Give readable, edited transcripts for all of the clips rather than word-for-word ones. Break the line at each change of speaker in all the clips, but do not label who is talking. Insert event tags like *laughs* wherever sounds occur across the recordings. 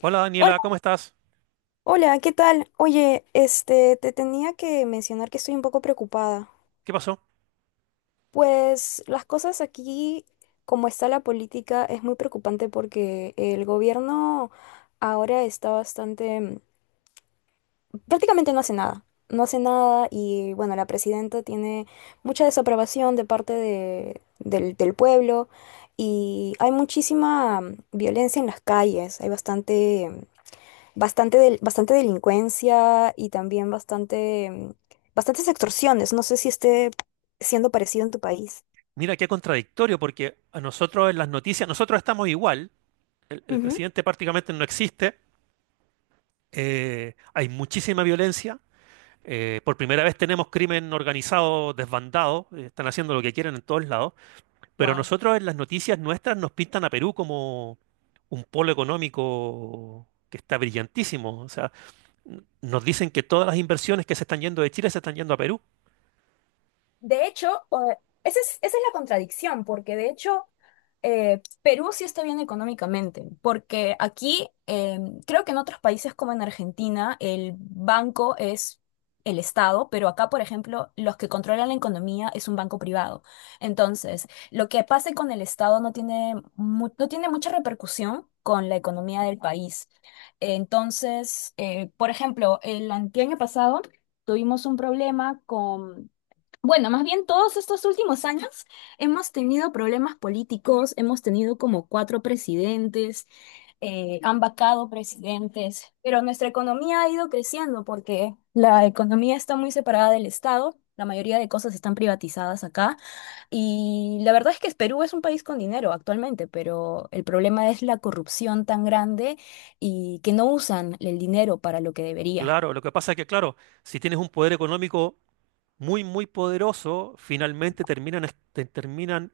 Hola
Hola,
Daniela, ¿cómo estás?
hola, ¿qué tal? Oye, te tenía que mencionar que estoy un poco preocupada.
¿Qué pasó?
Pues las cosas aquí, como está la política, es muy preocupante porque el gobierno ahora está bastante, prácticamente no hace nada. No hace nada y bueno, la presidenta tiene mucha desaprobación de parte del pueblo y hay muchísima violencia en las calles, hay bastante delincuencia y también bastantes extorsiones. No sé si esté siendo parecido en tu país.
Mira, qué contradictorio, porque a nosotros en las noticias, nosotros estamos igual, el
Ujú.
presidente prácticamente no existe. Hay muchísima violencia. Por primera vez tenemos crimen organizado desbandado. Están haciendo lo que quieren en todos lados, pero
Wow.
nosotros en las noticias nuestras nos pintan a Perú como un polo económico que está brillantísimo, o sea, nos dicen que todas las inversiones que se están yendo de Chile se están yendo a Perú.
De hecho, esa es la contradicción, porque de hecho Perú sí está bien económicamente, porque aquí creo que en otros países como en Argentina el banco es el Estado, pero acá, por ejemplo, los que controlan la economía es un banco privado. Entonces, lo que pase con el Estado no tiene mucha repercusión con la economía del país. Entonces, por ejemplo, el anteaño pasado tuvimos un problema, bueno, más bien todos estos últimos años hemos tenido problemas políticos, hemos tenido como cuatro presidentes. Han vacado presidentes, pero nuestra economía ha ido creciendo porque la economía está muy separada del Estado, la mayoría de cosas están privatizadas acá y la verdad es que Perú es un país con dinero actualmente, pero el problema es la corrupción tan grande y que no usan el dinero para lo que debería.
Claro, lo que pasa es que, claro, si tienes un poder económico muy, muy poderoso, finalmente terminan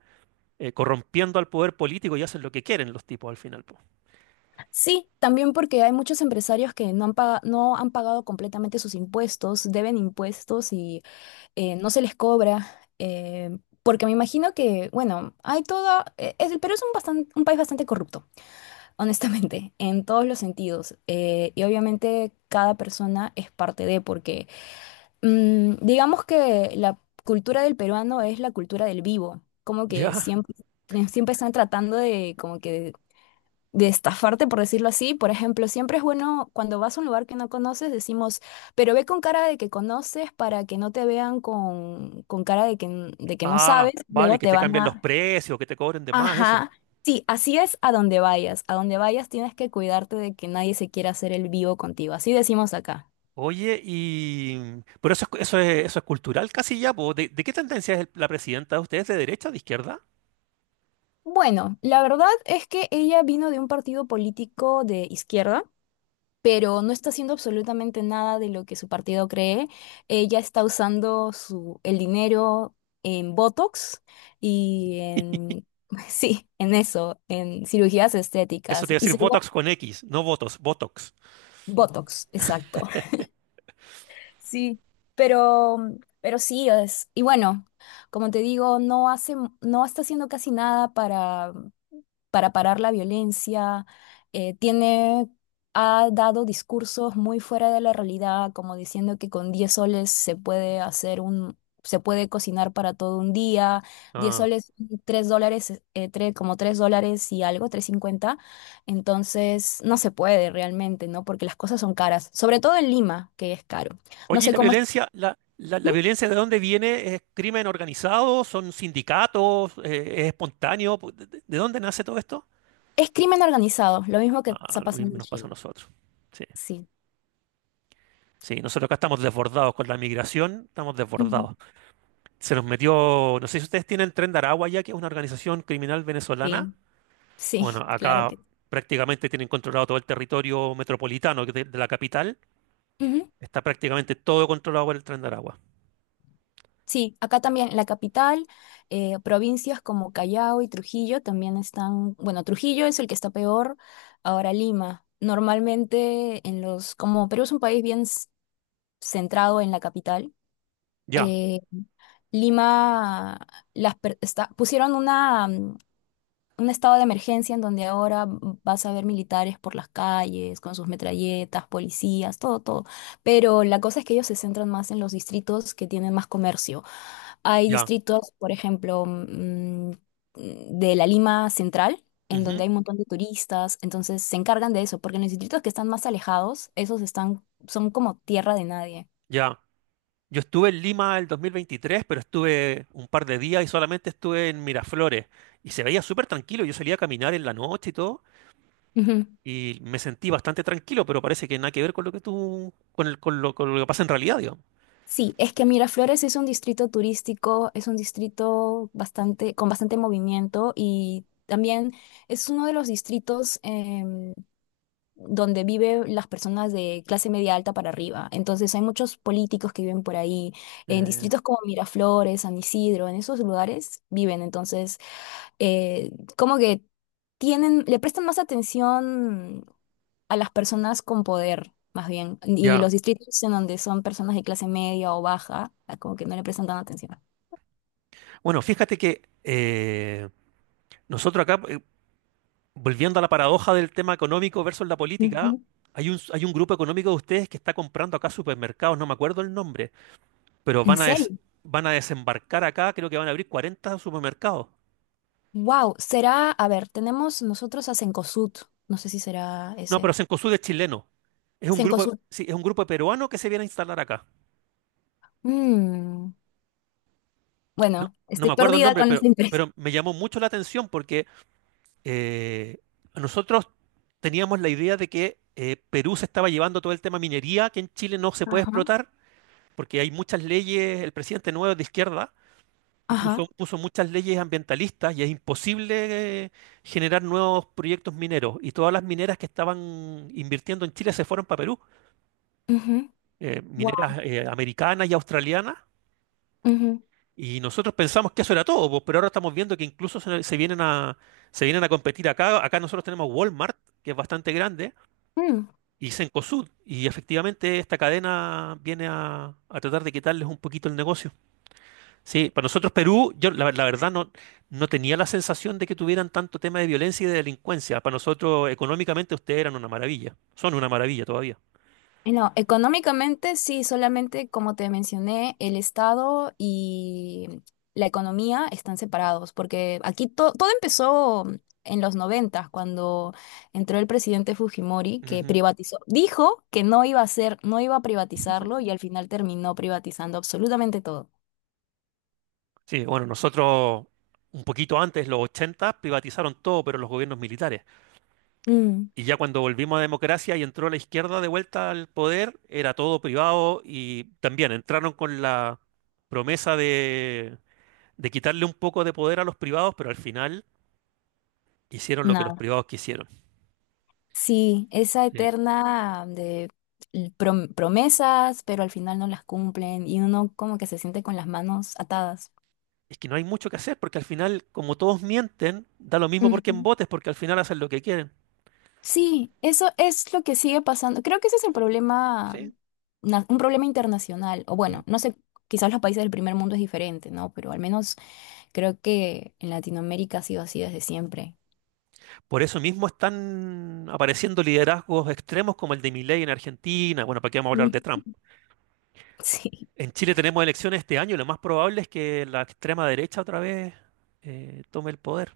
corrompiendo al poder político y hacen lo que quieren los tipos al final, po.
Sí, también porque hay muchos empresarios que no han pagado completamente sus impuestos, deben impuestos y no se les cobra. Porque me imagino que, bueno, el Perú es un país bastante corrupto, *laughs* honestamente, en todos los sentidos. Y obviamente cada persona es parte de, porque digamos que la cultura del peruano es la cultura del vivo, como que
¿Ya?
siempre están tratando de, como que de estafarte, por decirlo así. Por ejemplo, siempre es bueno cuando vas a un lugar que no conoces, decimos, pero ve con cara de que conoces para que no te vean con cara de que, de que no
Ah,
sabes,
vale,
luego
que
te
te
van
cambien los
a...
precios, que te cobren de más, eso.
Ajá. Sí, así es a donde vayas. A donde vayas tienes que cuidarte de que nadie se quiera hacer el vivo contigo. Así decimos acá.
Oye, y... Pero eso es cultural casi ya, po. ¿De qué tendencia es la presidenta de ustedes? ¿De derecha o de izquierda?
Bueno, la verdad es que ella vino de un partido político de izquierda, pero no está haciendo absolutamente nada de lo que su partido cree. Ella está usando el dinero en Botox y en, *laughs* sí, en eso, en cirugías
Eso te
estéticas
iba a
y
decir
según
Botox con X, no votos, Botox.
Botox, exacto. Sí, pero, pero sí, es, y bueno, como te digo, no está haciendo casi nada para parar la violencia. eh, tiene, Ha dado discursos muy fuera de la realidad, como diciendo que con 10 soles se puede se puede cocinar para todo un día. diez
Ah.
soles, 3 dólares, como 3 dólares y algo, 3.50. Entonces no se puede realmente, ¿no? Porque las cosas son caras, sobre todo en Lima, que es caro. No
Oye, ¿y
sé
la
cómo es.
violencia, la, la, la
¿Mm?
violencia de dónde viene? ¿Es crimen organizado? ¿Son sindicatos? ¿Es espontáneo? ¿De dónde nace todo esto?
Es crimen organizado, lo mismo que está
Ah, lo
pasando
mismo
en
nos pasa a
Chile.
nosotros. Sí.
Sí.
Sí, nosotros acá estamos desbordados con la migración, estamos
Ujú.
desbordados. Se nos metió, no sé si ustedes tienen Tren de Aragua ya, que es una organización criminal venezolana.
Sí, sí,
Bueno,
*laughs* claro
acá
que. Sí.
prácticamente tienen controlado todo el territorio metropolitano de la capital.
Ujú.
Está prácticamente todo controlado por el Tren de Aragua.
Sí, acá también la capital, provincias como Callao y Trujillo también están, bueno, Trujillo es el que está peor, ahora Lima. Normalmente en los, como Perú es un país bien centrado en la capital.
Ya,
eh, Lima pusieron una un estado de emergencia en donde ahora vas a ver militares por las calles, con sus metralletas, policías, todo, todo. Pero la cosa es que ellos se centran más en los distritos que tienen más comercio. Hay
ya,
distritos, por ejemplo, de la Lima Central, en donde
ujú,
hay un montón de turistas, entonces se encargan de eso, porque en los distritos que están más alejados, esos están, son como tierra de nadie.
ya. Yo estuve en Lima el 2023, pero estuve un par de días y solamente estuve en Miraflores. Y se veía súper tranquilo. Yo salía a caminar en la noche y todo.
Ujú.
Y me sentí bastante tranquilo, pero parece que nada que ver con lo que tú, con el, con lo que pasa en realidad, digamos.
Sí, es que Miraflores es un distrito turístico, es un distrito bastante, con bastante movimiento y también es uno de los distritos donde viven las personas de clase media alta para arriba. Entonces hay muchos políticos que viven por ahí, en
Eh,
distritos como Miraflores, San Isidro, en esos lugares viven. Entonces, eh, como que le prestan más atención a las personas con poder, más bien, y
ya.
los distritos en donde son personas de clase media o baja, ah, como que no le prestan tanta atención.
Bueno, fíjate que nosotros acá, volviendo a la paradoja del tema económico versus la política,
Ujú.
hay un grupo económico de ustedes que está comprando acá supermercados, no me acuerdo el nombre, pero
¿En serio?
van a desembarcar acá, creo que van a abrir 40 supermercados.
Wow, será, a ver, tenemos nosotros a Cencosud, no sé si será
No, pero
ese.
Cencosud es chileno. Es un grupo, sí, es un grupo peruano que se viene a instalar acá.
Mm.
No,
Bueno,
no
estoy
me acuerdo el
perdida
nombre,
con las
pero,
empresas.
pero me llamó mucho la atención porque eh, nosotros teníamos la idea de que Perú se estaba llevando todo el tema minería, que en Chile no se puede
Ajá,
explotar, porque hay muchas leyes, el presidente nuevo es de izquierda, y
ajá,
puso muchas leyes ambientalistas, y es imposible generar nuevos proyectos mineros. Y todas las mineras que estaban invirtiendo en Chile se fueron para Perú,
ujú, guau,
mineras americanas y australianas.
ujú,
Y nosotros pensamos que eso era todo, pues, pero ahora estamos viendo que incluso se vienen a competir acá. Acá nosotros tenemos Walmart, que es bastante grande,
mm.
y Cencosud. Y efectivamente esta cadena viene a tratar de quitarles un poquito el negocio. Sí, para nosotros Perú, yo la verdad no tenía la sensación de que tuvieran tanto tema de violencia y de delincuencia. Para nosotros económicamente ustedes eran una maravilla. Son una maravilla todavía.
Y no, económicamente sí, solamente como te mencioné, el Estado y la economía están separados, porque aquí todo empezó en los noventas, cuando entró el presidente Fujimori, que
Ujú.
privatizó, dijo que no iba a hacer, no iba a privatizarlo y al final terminó privatizando absolutamente todo.
Sí, bueno, nosotros un poquito antes, los 80 privatizaron todo, pero los gobiernos militares.
Mm.
Y ya cuando volvimos a democracia y entró la izquierda de vuelta al poder, era todo privado y también entraron con la promesa de quitarle un poco de poder a los privados, pero al final hicieron lo que los privados quisieron.
Sí, esa
Sí.
eterna de promesas, pero al final no las cumplen y uno como que se siente con las manos atadas.
Es que no hay mucho que hacer, porque al final, como todos mienten, da lo mismo por quién
Ujú.
votes, porque al final hacen lo que quieren.
Sí, eso es lo que sigue pasando. Creo que ese es el problema,
Sí.
un problema internacional, o
Mm.
bueno, no sé, quizás los países del primer mundo es diferente, ¿no? Pero al menos creo que en Latinoamérica ha sido así desde siempre.
Por eso mismo están apareciendo liderazgos extremos como el de Milei en Argentina. Bueno, ¿para qué vamos a hablar de
Mm.
Trump?
*laughs* Sí.
En Chile tenemos elecciones este año y lo más probable es que la extrema derecha otra vez tome el poder.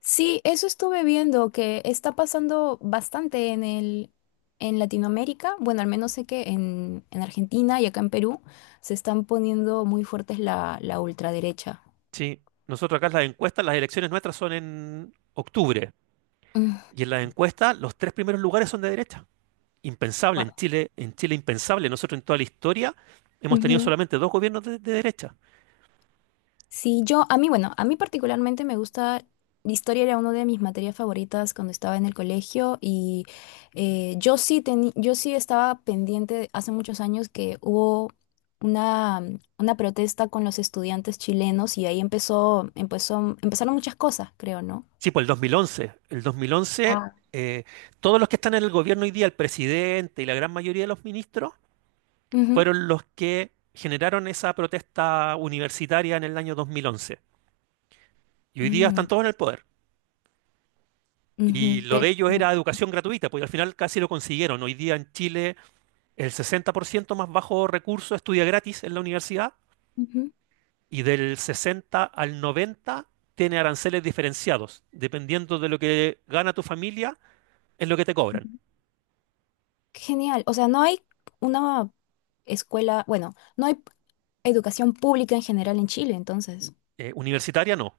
Sí, eso estuve viendo que está pasando bastante en Latinoamérica. Bueno, al menos sé que en Argentina y acá en Perú se están poniendo muy fuertes la ultraderecha.
Sí, nosotros acá en las encuestas, las elecciones nuestras son en octubre.
Mm,
Y en las encuestas, los tres primeros lugares son de derecha. Impensable en Chile impensable. Nosotros en toda la historia hemos tenido
guau.
solamente dos gobiernos de derecha.
Sí, a mí, bueno, a mí particularmente me gusta, la historia era una de mis materias favoritas cuando estaba en el colegio y yo sí estaba pendiente hace muchos años que hubo una, una protesta con los estudiantes chilenos y ahí empezaron muchas cosas, creo, ¿no?
Sí, pues el 2011. El 2011, eh, todos los que están en el gobierno hoy día, el presidente y la gran mayoría de los ministros,
Ujú.
fueron los que generaron esa protesta universitaria en el año 2011. Y hoy día
Mm,
están todos en el poder. Y
ujú,
lo
pero,
de ellos era educación gratuita, pues al final casi lo consiguieron. Hoy día en Chile el 60% más bajo recurso estudia gratis en la universidad,
ujú,
y del 60 al 90 tiene aranceles diferenciados. Dependiendo de lo que gana tu familia, es lo que te
ujú.
cobran.
Qué genial, o sea, no hay una escuela, bueno, no hay educación pública en general en Chile, entonces.
Universitaria no,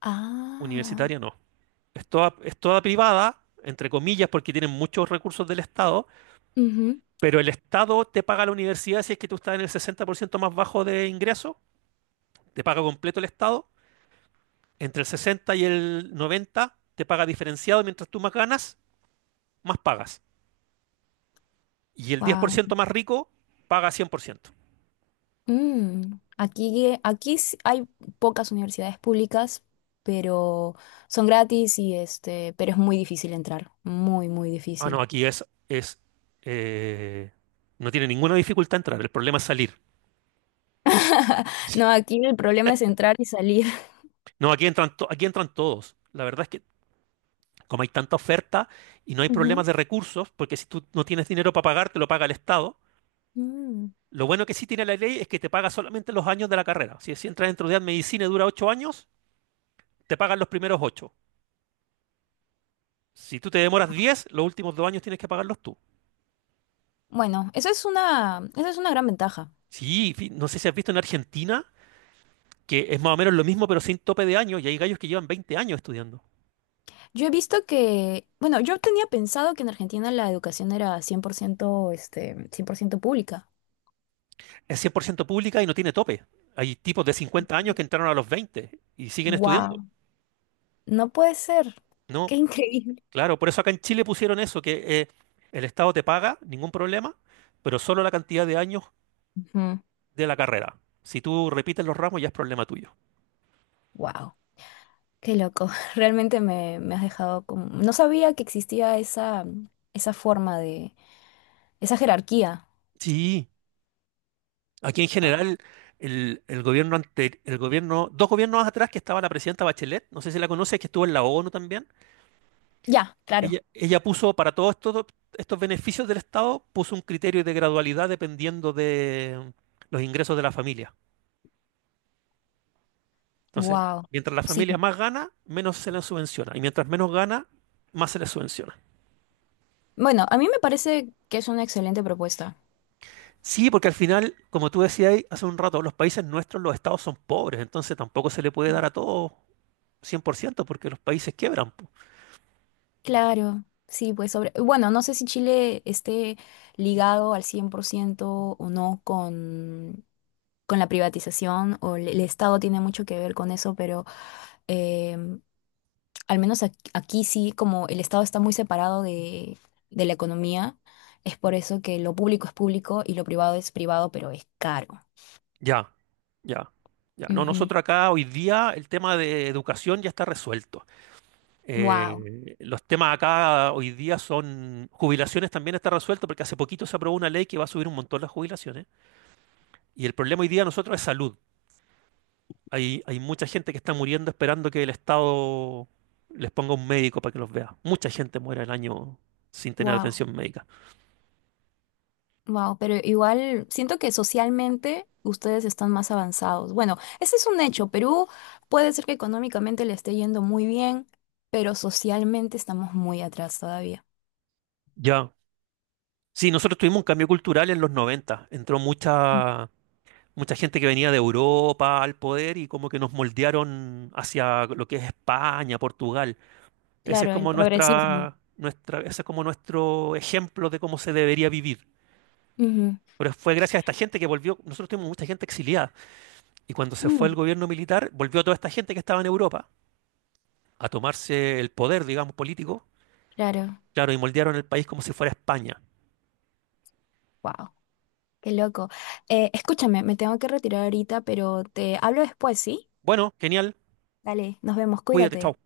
Ah,
universitaria no. Es toda privada, entre comillas, porque tienen muchos recursos del Estado, pero el Estado te paga la universidad si es que tú estás en el 60% más bajo de ingreso, te paga completo el Estado. Entre el 60 y el 90 te paga diferenciado: mientras tú más ganas, más pagas. Y el
wow.
10% más rico paga 100%.
Aquí sí hay pocas universidades públicas, pero son gratis y pero es muy difícil entrar, muy, muy
Ah, no,
difícil.
aquí es eh, no tiene ninguna dificultad entrar, el problema es salir.
*laughs* No, aquí el problema es entrar y salir. *laughs*
No, aquí entran, aquí entran todos. La verdad es que como hay tanta oferta y no hay problemas
Ujú.
de recursos, porque si tú no tienes dinero para pagar, te lo paga el Estado.
Mm.
Lo bueno que sí tiene la ley es que te paga solamente los años de la carrera. Si entras dentro de medicina y dura 8 años, te pagan los primeros ocho. Si tú te demoras 10, los últimos dos años tienes que pagarlos tú.
Bueno, esa es una gran ventaja.
Sí, no sé si has visto en Argentina, que es más o menos lo mismo, pero sin tope de años, y hay gallos que llevan 20 años estudiando.
Yo he visto que, bueno, yo tenía pensado que en Argentina la educación era 100%, 100% pública.
Es 100% pública y no tiene tope. Hay tipos de 50 años que entraron a los 20 y siguen estudiando.
Wow, no puede ser.
No,
Qué increíble.
claro, por eso acá en Chile pusieron eso, que el Estado te paga, ningún problema, pero solo la cantidad de años
Ujú.
de la carrera. Si tú repites los ramos ya es problema tuyo.
Wow, qué loco. *laughs* Realmente me has dejado como... No sabía que existía esa forma de... esa jerarquía.
Sí, aquí en general el gobierno, dos gobiernos atrás que estaba la presidenta Bachelet, no sé si la conoces, que estuvo en la ONU también.
Ya, claro.
Ella puso para estos beneficios del Estado, puso un criterio de gradualidad dependiendo de los ingresos de la familia. Entonces,
Wow.
mientras la
Sí.
familia más gana, menos se le subvenciona. Y mientras menos gana, más se le subvenciona.
Bueno, a mí me parece que es una excelente propuesta.
Sí, porque al final, como tú decías ahí hace un rato, los países nuestros, los estados son pobres, entonces tampoco se le puede dar a todos 100% porque los países quiebran. Po.
Claro. Sí, pues sobre... Bueno, no sé si Chile esté ligado al 100% o no con la privatización o el Estado tiene mucho que ver con eso, pero... em, al menos aquí sí, como el Estado está muy separado de la economía, es por eso que lo público es público y lo privado es privado, pero es caro.
Ya, ya, ya. No,
Ujú.
nosotros acá hoy día el tema de educación ya está resuelto.
Wow,
Los temas acá hoy día son jubilaciones, también está resuelto porque hace poquito se aprobó una ley que va a subir un montón las jubilaciones, y el problema hoy día de nosotros es salud. Hay mucha gente que está muriendo esperando que el Estado les ponga un médico para que los vea. Mucha gente muere al año sin tener
wow,
atención médica.
wow. Pero igual siento que socialmente ustedes están más avanzados. Bueno, ese es un hecho. Perú puede ser que económicamente le esté yendo muy bien, pero socialmente estamos muy atrás todavía.
Ya. Sí, nosotros tuvimos un cambio cultural en los noventa. Entró mucha gente que venía de Europa al poder y como que nos moldearon hacia lo que es España, Portugal. Ese es
Claro, el
como
progresismo.
nuestro ejemplo de cómo se debería vivir.
Ujú.
Pero fue gracias a esta gente que volvió. Nosotros tuvimos mucha gente exiliada. Y cuando se fue el
Mm,
gobierno militar, volvió toda esta gente que estaba en Europa a tomarse el poder, digamos, político.
claro.
Claro, y moldearon el país como si fuera España.
Wow. Qué loco. Escúchame, me tengo que retirar ahorita, pero te hablo después, ¿sí?
Bueno, genial.
Dale, nos vemos,
Cuídate, chao.
cuídate.